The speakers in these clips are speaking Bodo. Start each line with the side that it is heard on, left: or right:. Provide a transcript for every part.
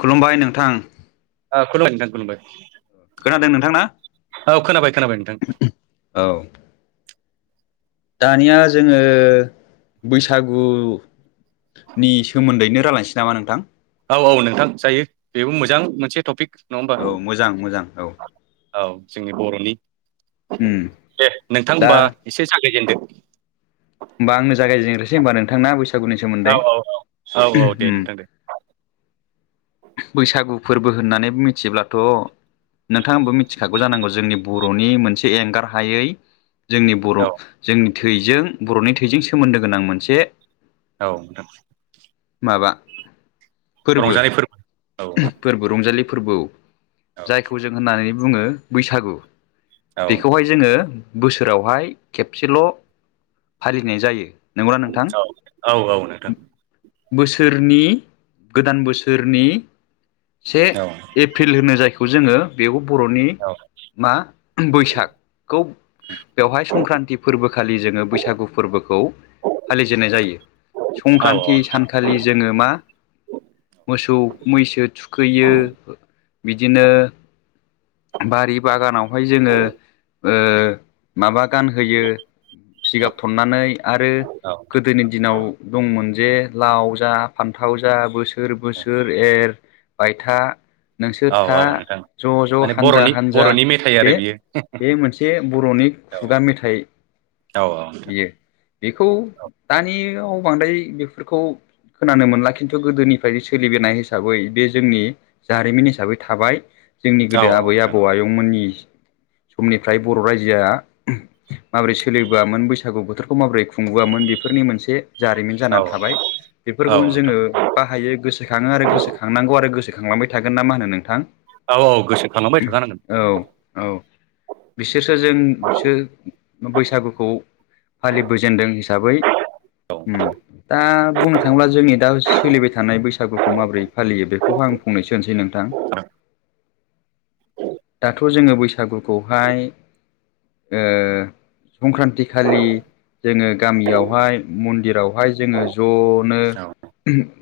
left: खुलुमबाय नोंथां।
right: ओ खुलुमबाय नोथां खुलुमबाय
left: खोनादों नोंथां ना?
right: औ खोनाबाय खोनाबाय नोंथां
left: औ दानिया जोङो बैसागु नि सोमोन्दैनो रायलायसै नामा नोंथां?
right: औ औ नोंथां जायो बेबो मोजां मोनसे टपिक नङा होमबा
left: औ मोजां मोजां औ
right: औ जोंनि बर'नि
left: उम
right: दे नोंथां
left: दा
right: होमबा एसे जागायजेनदो।
left: होमबा आंनो जागायजेनग्रोसै होमबा नोंथांना बैसागुनि सोमोन्दै
right: औ औ औ दे
left: उम
right: नोंथां दे
left: बैसागु फोरबो होननानै मिथिब्लाथ' नोंथाङाबो मिथिखागौ जानांगौ जोंनि बर'नि मोनसे एंगार हायै जोंनि बर'
right: औ
left: जोंनि थैजों बर'नि थैजों सोमोन्दो गोनां मोनसे
right: औ नोंथां
left: माबा फोरबो।
right: रंजानाय औ
left: फोरबो रंजालि फोरबो जायखौ जों होननानै बुङो बैसागु
right: औ
left: बेखौहाय जोङो बोसोरावहाय खेबसेल' फालिनाय जायो नंगौना नोंथां
right: औ औ नोंथां
left: बोसोरनि गोदान बोसोरनि से
right: औ
left: एप्रिल होनो जायखौ जोङो बेयाव बर'नि
right: नोंथां
left: मा बैसागखौ बेवहाय संक्रान्ति फोरबोखालि जोङो बैसागु फोरबोखौ फालिजेननाय जायो संक्रान्ति सानखालि जोङो मा मोसौ मैसो थुखैयो बिदिनो बारि बागानावहाय जोङो ओ माबा गानहोयो थनानै आरो गोदोनि दिनाव दंमोन जे लाव जा फान्थाव जा बोस बोसोर बोसोर एर बायथा। नोंसोर
right: औ
left: था
right: औ नोंथां
left: ज-ज'
right: माने
left: हानजा
right: बर'नि
left: हानजा
right: बर'नि मेथाइ
left: बे
right: आरो बियो
left: बे मोनसे बर'नि
right: औ
left: खुगा मेथाइ
right: औ नोंथां
left: बियो बेखौ दानियाव बांद्राय बेफोरखौ खोनानो मोनला खिन्थु गोदोनिफ्राय सोलिबोनाय हिसाबै बे जोंनि जारिमिन हिसाबै थाबाय जोंनि
right: औ
left: गोदो
right: औ
left: आबै आबौ अ आयंमोननि समनिफ्राय बर' रायजोआ माबोरै सोलिबोआमोन बै बैसागु बोथोरखौ माबोरै खुंबोआमोन बेफोरनि मोनसे जारिमिन
right: नोंथां औ
left: जानानै थाबाय
right: औ
left: बेफोरखौनो
right: नोंथां
left: जोङो बाहायो गोसोखाङो आरो गोसोखांनांगौ आरो गोसोखांलांबाय थागोन ना मा होनो नोंथां?
right: औ औ गोसोखांबाय थाखानांगोन।
left: औ औ बिसोरसो जों सो बैसागुखौ फालिबोजेनदों हिसाबै
right: औ
left: उम दा बुं थांब्ला जोंनि दा सोलिबाय थानाय बैसागुखौ माबोरै फालियो बेखौबो आं फंनैसो बुंनोसै आरो नोंथां? दाथ' जोङो बैसागुखौहाय ओ संक्रान्ति खालि जोङो गामियावहाय मन्दिरावहाय जोङो ज' नो
right: औ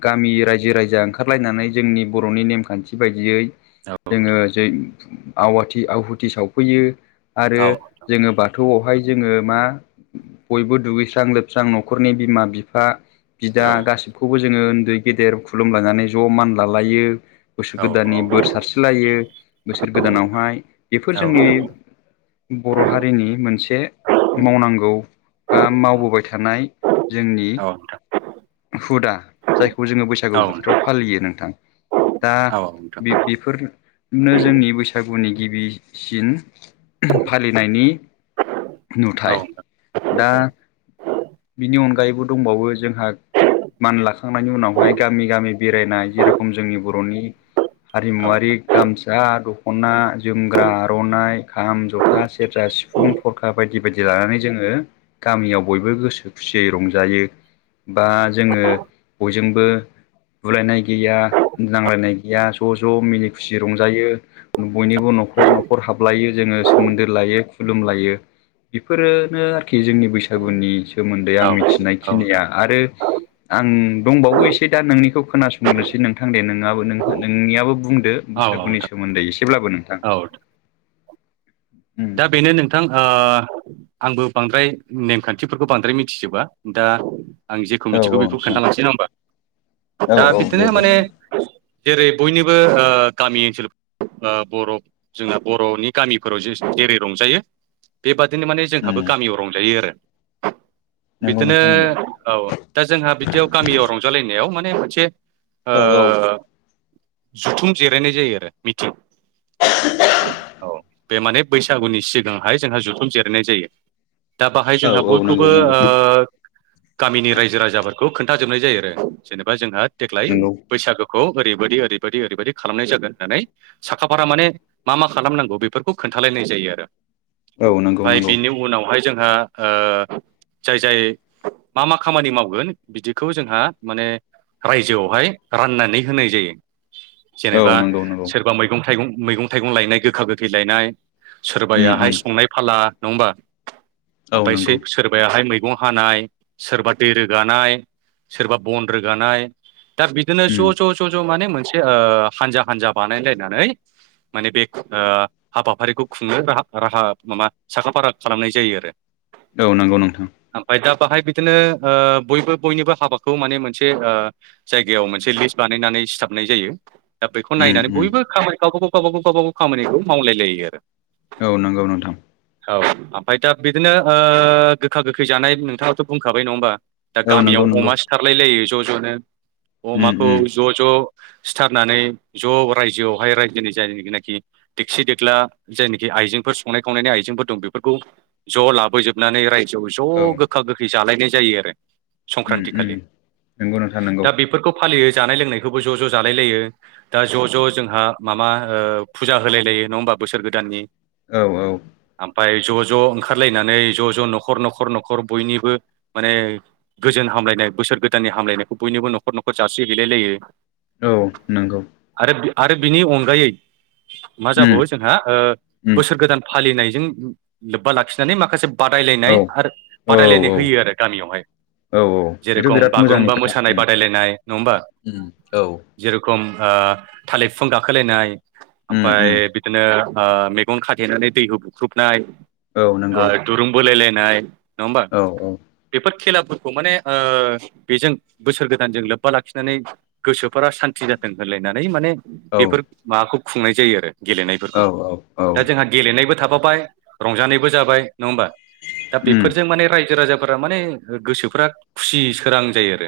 left: गामि रायजो राजा ओंखारलायनानै जोंनि बर'नि नेमखान्थि बायदियै जोङो
right: नोंथां
left: जै आवाथि आहुथि सावफैयो
right: औ
left: आरो जोङो बाथौआवहाय जोङो मा बयबो दुगैस्रां लोबस्रां न'खरनि बिमा बिफा
right: औ नोंथां औ नोंथां औ
left: बिदा गासै खौबो जोङो उन्दै गेदेर खुलुमलायनानै ज' मान लालायो बोसोर गोदाननि बोर सारस्रिलायो बोसोर गोदानावहाय बेफोर जोंनि बर' हारिनि मोनसे मावनां गौ बा मावबोबाय थानाय जोंनि हुदा जायखौ जोङो बै बैसागु बोथोराव फालियो नोंथां दा बे बेफोर नो जोंनि बैसागुनि गिबिसिन फालिनायनि नुथाय दा बिनि अनगायैबो दंबावो जोंहा मान लाखांनायनि उनावहाय गामि गामि बेरायनाय जेरखम जोंनि बर'नि हारिमुवारि गामसा दख'ना जोमग्रा आर'नाइ खाम जथा सेरजा सिफुं सिफुं खफरखा बायदि बायदि लानानै जोङो गामियाव बयबो गोसो खुसियै रंजायो बा जोङो बयजोंबो बुलायनाय गैया नांलायनाय गैया ज'-ज' मिनि खुसि रंजायो बयनिबो न'खर न'खर हाबलायो जोङो सोमोन्दो लायो खुलुमलायो बेफोरो नो आरोखि जोंनि बैसागुनि सोमोन्दै आं मिथिनाय खिनिया आरो आं दंबावो एसे दा नोंनिखौ खोनासंग्रोनोसै नोंथां दे नोंआबो नोंहा नोंनियाबो बुंदो
right: औ
left: बैसागुनि
right: नोंथां
left: सोमोन्दै एसेब्लाबो नोंथां
right: औ
left: उम
right: दा बेनो नोंथां आ आंबो बांद्राय नेमखान्थिफोरखौ बांद्राय मिथिजोबा दा आं जेखौ
left: औ
right: कमिटिखौ
left: औ
right: बेखौ
left: नोंथां
right: खोन्थालांसै ना होमबा
left: औ
right: दा
left: औ दे
right: बिदिनो
left: दे
right: माने। जेरै बयनिबो ओ गामि ओनसोल ओ बर'। जोंना बर'नि गामिफोराव जे। जेरै रंजायो बेबादिनो माने
left: उम
right: जोंहाबो गामियाव रंजायो आरो।
left: नंगौ
right: बिदिनो
left: नोंथां नंगौ
right: औ दा जोंहा बिदियाव गामियाव रंजालायनायाव माने मोनसे।
left: औ औ।
right: ओ जुथुम जिरायनाय जायो आरो मिथि औ बे माने। बैसागुनि सिगांहाय जोंहा जथुम जिरनाय जायो दा बाहाय
left: औ
right: जोंहा
left: औ नंगौ
right: बयखौबो
left: नंगौ
right: ओ। गामिनि रायजो राजाफोरखौ खोन्थाजोबनाय जायो आरो जेनेबा जोंहा देग्लाय
left: नंगौ
right: बैसागो। ओरैबायदि ओरैबायाददि ओरैबायदि खालामनाय जागोन होननानै। साखाफारा माने मा मा खालामनांगौ बेफोरखौ खोन्थालायनाय जायो आरो।
left: औ नंगौ
right: ओमफफ्राय
left: नंगौ
right: बिनि उनावहाय जोंहा ओ जाय जाय। मा मा खामानि मावगोन बिदिखौ जोंहा माने। रायजोआवहाय राननानै होनाय जायो। जेनेबा
left: औ नंगौ नंगौ
right: सोरबा मैगं थाइगं मैगं थाइगं लायनाय गोखा गोखै लायनाय।
left: उम
right: सोरबायाहाय
left: उम
right: संनाय फाला नङा होमबा
left: औ नंगौ
right: ओमफ्रायसै सोरबायाहाय मै मैगं हानाय सोरबा दै रोगानाय सोरबा बन रोगानाय। दा बिदिनो
left: उम
right: ज' ज' ज' ज' माने मोनसे ओ हानजा हानजा बानायलायनानै। माने बे ओ हाबाफारिखौ। खुंनो [unintelligible] माबा साखा फारा खालामनाय जायो आरो।
left: औ नंगौ नोंथां।
right: ओमफफ्राय दा बाहाय बिदिनो हो बयबो बयनिबो हाबाखौ माने मोनसे ओ जायगायाव मोनसे लिस्ट बानायनानै सिथाबनाय जायो। दा बेखौ
left: उम
right: नायनानै
left: उम
right: बयबो खामाय गावबागाव गावबागाव गावबागाव खामानिखौ मावलाय लायो आरो
left: औ नंगौ नोंथां।
right: औ ओमफ्राय दा बिदिनो ओ गोखा गोखै जानाय नोंथाङाथ' बुंखाबाय नङा होमबा? दा
left: औ नंगौ
right: गामियाव
left: नंगौ
right: अमा सिथारलाय लायो ज' ज'नो
left: उम
right: अमाखौ
left: उम
right: ज' ज' सिथारनानै ज' रायजोआवहाय रायजोनि जायगोनाखि दिकसि देग्ला जायनाखि आइजेंफोर संनाय खावनायनि आइजेंफोर दं बेफोरखौ ज' लाबोजोबनानै रायजोआव ज'
left: औ
right: गो गोखा गोखै जालायनाय जायो आरो
left: उम
right: संक्रान्त
left: उम
right: खालि
left: नंगौ नोंथां नंगौ
right: दा बेफोरखौ फालियो जानाय लोंनायखौबो ज' ज' जालाय लायो। दा ज' ज' जोंहा माबा ओ फुजा होलाय लायो नङा होमबा बोसोर गोदाननि।
left: औ औ।
right: आमफाय ज' ज' ओंखारलायनानै ज' ज' न'खर न'खर न'खर बयनिबो माने गोजोन हामलायनाय बोसोर गोदाननि हामलायनायखौ बयनोबो न'खर न'खर जासिहैलाय लायो।
left: औ नंगौ।
right: आरो [unintelligible] आरो बिनि अनगायै मा
left: उम
right: जाबावो जोंहा ओ
left: उम
right: बोसोर गोदान फालिनायजों लोब्बा लाखिनानै माखासे
left: औ
right: बादायलायनाय आरो
left: औ
right: बादायलायनाय
left: औ
right: होयो आरो गामियावहाय।
left: औ बेथ'
right: जेरखम
left: बिराद मोजांनि
right: बागुरुम्बा
left: खोथा
right: मोसानाय
left: उम
right: बादायलायनाय नङ हमबा?
left: उम औ
right: जेरखम ओ थालिर फिफां गाखोलायनाय
left: उम
right: आमफाय
left: उम
right: नो ओ मेगन खाथेनानै दैहु बुख्रुबनाय
left: औ नोंगौ।
right: दुरूंबोलाय लायनाय नङा होमबा?
left: औ
right: बेफोर खेलाफोरखौ माने ओ बेजों बोसोर गोदानजों लोब्बा लाखिनानै गोसोफोरा सान्ति जाथों होनलायनानै माने
left: औ
right: बेफोर माबाखौ खुंनाय जायो आरो गेलेनायफोरखौ
left: औ औ
right: दा जोंहा गेलेनायबो थाफाबाय रंजानायबो जाबाय नङा होमबा? दा
left: उम
right: बेफोरजों माने रायजो राजा फोरा माने गोसोफ्रा खुसि सोरां जायो आरो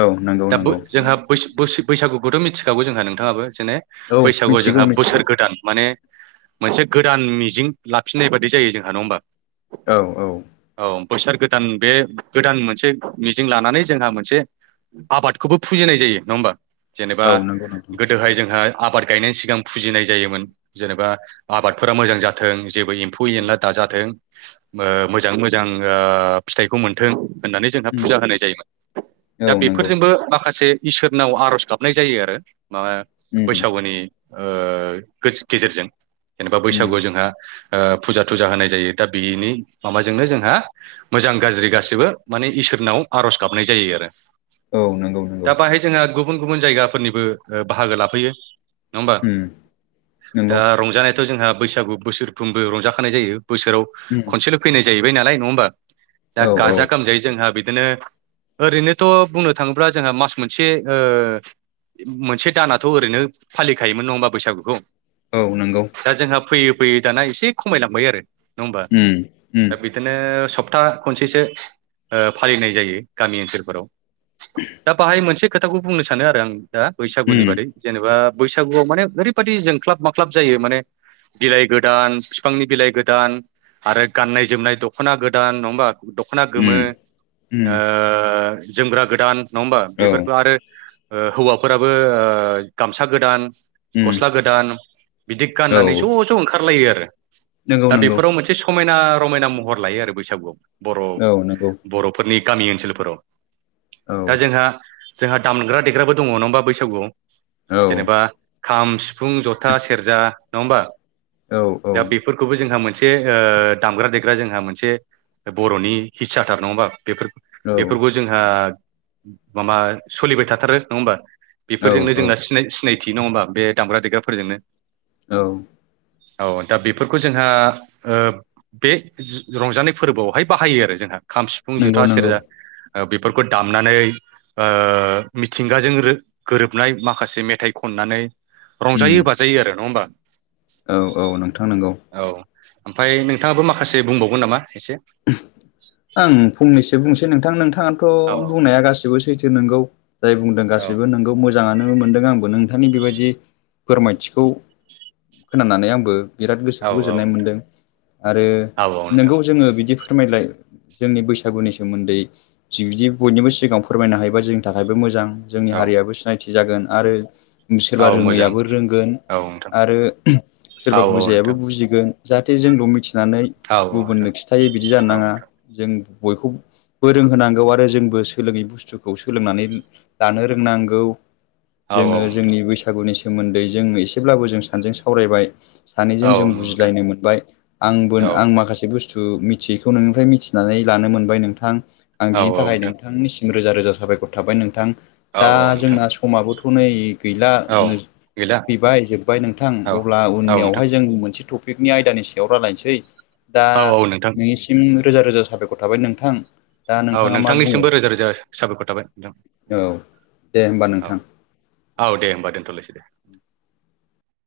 left: औ नंगौ
right: दा बै
left: नंगौ
right: जोंहा बैस बैस बैसागुखौथ' मिथिखागौ जोंहा नोंथाङाबो जेने
left: औ
right: बैसागु
left: मिथिगौ
right: जोंहा
left: मिथिगौ
right: दान माने मोनसे गोदान मिजिं लाफिननाय बादि जायो जोंहा नङा होमबा?
left: औ औ।
right: औ बोसोर गोदान बे गोदान मोनसे मिजिं लानानै जोंहा मोनसे आबादखौबो फुजिनाय जायो नङा होमबा? जेनेबा
left: औ नंगौ नंगौ
right: गोदोहाय जोंहा आबाद गोयनि सिगां फुजिनाय जायोमोन जेनेबा आबादफोरा मोजां जाथों जेबो एम्फौ
left: उम
right: एनला दाजाथों मो मोजाङै मोजां ओ फिथाइखौ मोनथों होननानै जोंहा
left: उम
right: फुजा होनाय जायोमोन। दा
left: औ नंगौ
right: बेफोरजोंबो माखासे इसोरनाव आर'ज गाबनाय जायो आरो माबा
left: उम
right: बैसागुनि ओ गोस गेजेरजों जेनेबा
left: उम
right: बैसागुआव जोंहा ओ फुजा थुजा होनाय जायो दा बिनि माबाजोंनो जोंहा मोजां गाज्रि गासैबो माने इसोरनाव आर'ज गाबनाय जायो आरो।
left: औ नंगौ नंगौ।
right: जोङो गुबुन गुबुन जायगाफोरनिबो ओ बाहागो लाफैयो। नङा होमबा
left: उम नंगौ
right: दा रंजानायाथ' जोंहा बैसागु बोसोरफ्रोमबो रंजाखानाय जायो बोसोराव
left: उम
right: खनसेल' फैनाय जाहैबाय नालाय नङा होमबा
left: औ
right: दा
left: औ
right: गाजा गोमजायै जोंहा बिदिनो ओरैनोथ' बुंनो थाङोब्ला जोंहा मास मोनसे ओ मोनसे दानाथ' ओरैनो फालिखायोमोन नङा होमबा बैसागुखौ?
left: औ नोंगौ
right: दा जोंहा फैयै फैयै दाना एसे खमायलांबाय आरो नङा होमबा।
left: उम उम
right: दा बिदिनो सप्ता खनसेसो ओ फालिनाय जायो गामि ओनसोलफोराव दा बाहाय मोनसे खोथाखौ बुंनो सानो आरो आं दा बैसागुनि
left: उम
right: बादै जेनेबा बैसागुआव माने ओरैबायदि जोंख्लाब माख्लाब जायो माने बिलाइ गोदान बिफांनि बिलाइ गोदान आरो गाननाय जोमनाय दख'ना गोदान नङा होमबा। दख'ना गोमो
left: उम उम
right: ओ जोमग्रा गोदान नङा होमबा
left: औ
right: बेफोरखौ आरो हौवाफोराबो ओ गामसा गोदान
left: उम
right: गस्ला गोदान बिदि
left: औ
right: गाननानै ज' ज' ओंखारलायो आरो
left: नंगौ
right: दा
left: नंगौ
right: बेफोराव मोनसे स मायना रमायना महर लायो आरो बैसागुआव बर'
left: औ नंगौ
right: बर' फोरनि गामि ओनसोलफोराव
left: औ
right: दा जोंहा जोंहा दामग्रा देग्राबो दङ नङा होनबा बैसागुआव
left: औ
right: जेनेबा खाम सिफुं जथा सेरजा नङा होमबा
left: औ औ
right: फोरखौबो जोंहा मोनसे ओ दामग्रा देग्रा जोंहा मोनसे बर'नि हिस्साथार नङा होमबा बेफोर
left: औ
right: बेफोरखौ जोंहा माबा सोलिबाय थाथारो नङा होमबा?
left: औ
right: बेफोरजोंनो
left: औ
right: जोंना सिनाय सिनायथि नङा होमबा बे दामग्रा देग्राफोरजोंनो
left: औ
right: औ दा बेफोरखौ जोंहा ओब बे रंजानाय फोरबोआवहाय बाहायो आरो जोंहा खाम सिफुं
left: नंगौ
right: जोथा
left: नंगौ
right: सेरजा ओ बेफोरखौ दामनानै ओ मिथिंगाजों रो- गोरोबनाय मा खासे मेथाइ खननानै
left: उम
right: रंजायो बाजायो आरो नङा होमबा।
left: औ औ नोंथां नोंगौ
right: औ ओमफाय नोंथाङाबो माखासे बुंबावगोन नामा एसे?
left: आं फंनैसो बुंसै नोंथां नोंथाङा थ'
right: औ
left: बुंनाया गासिबो सैथो नोंगौ जाय बुंदों
right: औ
left: गासिबो नोंगौ मोजां मोजाङानो मोनदों आंबो नोंथांनि बेबायदि फोरमायथिखौ खोनानानै आंबो बिराद
right: औ
left: गोसोखौ मोनदों आरो
right: औ औ नोंथां
left: नोंगौ जोङो बिदि फोरमायलाय जोंनि बैसागुनि सोमोन्दै बिदि बयनिबो सिगाङाव फोरमायनो हायोबा जोंनि थाखायबो मोजां। जोंनि
right: औ
left: हारियाबो सिनायथि जागोन आरो सोरबा
right: औ मोजां
left: रोङैयाबो रोंगोन
right: औ नोंथां
left: आरो
right: औ
left: सोरबा
right: औ
left: बुजायाबो
right: नोंथां
left: बुजिगोन। जाहाथे जोंल' मिथिनानै
right: [unintelligible]
left: दायो बिदि जानो
right: औ
left: नाङा जों बयखौबो फोरों होनांगौ आरो जोंबो सोलोङै बुस्थुखौ सोलोंनानै लानो रोंनांगौ।
right: औ
left: जोङो
right: औ
left: जोंनि बैसागुनि सोमोन्दै जों एसेब्लाबो जों सानैजों सावरायबाय।
right: औ
left: सानैजों जों
right: नोंथां
left: बुजिलायनो मोनबाय आंबो
right: औ
left: आं
right: नोंथां
left: माखासे बुस्थु थु मिथियैखौ नोंनिफ्राय मिथिनानै लानो मोनबाय नोंथां आं
right: औ
left: बिनि
right: औ
left: थाखाय
right: नोंथां
left: नोंथांनिसिम रोजा रोजा साबायखर थाबाय नोंथां
right: औ
left: दा
right: नोंथां
left: जोंना समाबोथ' नै गैला
right: औ
left: नोंस
right: गैला
left: फैबाय जोब्बाय नोंथां
right: औ
left: अब्ला
right: नोंथां
left: उननियावहाय जों मोनसे टप टपिकनि आयदानि सायाव रायलायनोसै दा
right: औ औ नोंथां
left: नोंनिसिम रोजा रोजा साबायखर थाबाय नोंथां। दा
right: औ
left: नोंथाङा मा बुङो
right: नोंथांनिसिमबो रोजा रोजा साबायखर थाबाय
left: औ दे होमबा
right: नोंथां
left: नोंथां
right: औ औ दे होमबा दोनथ'लायसै दे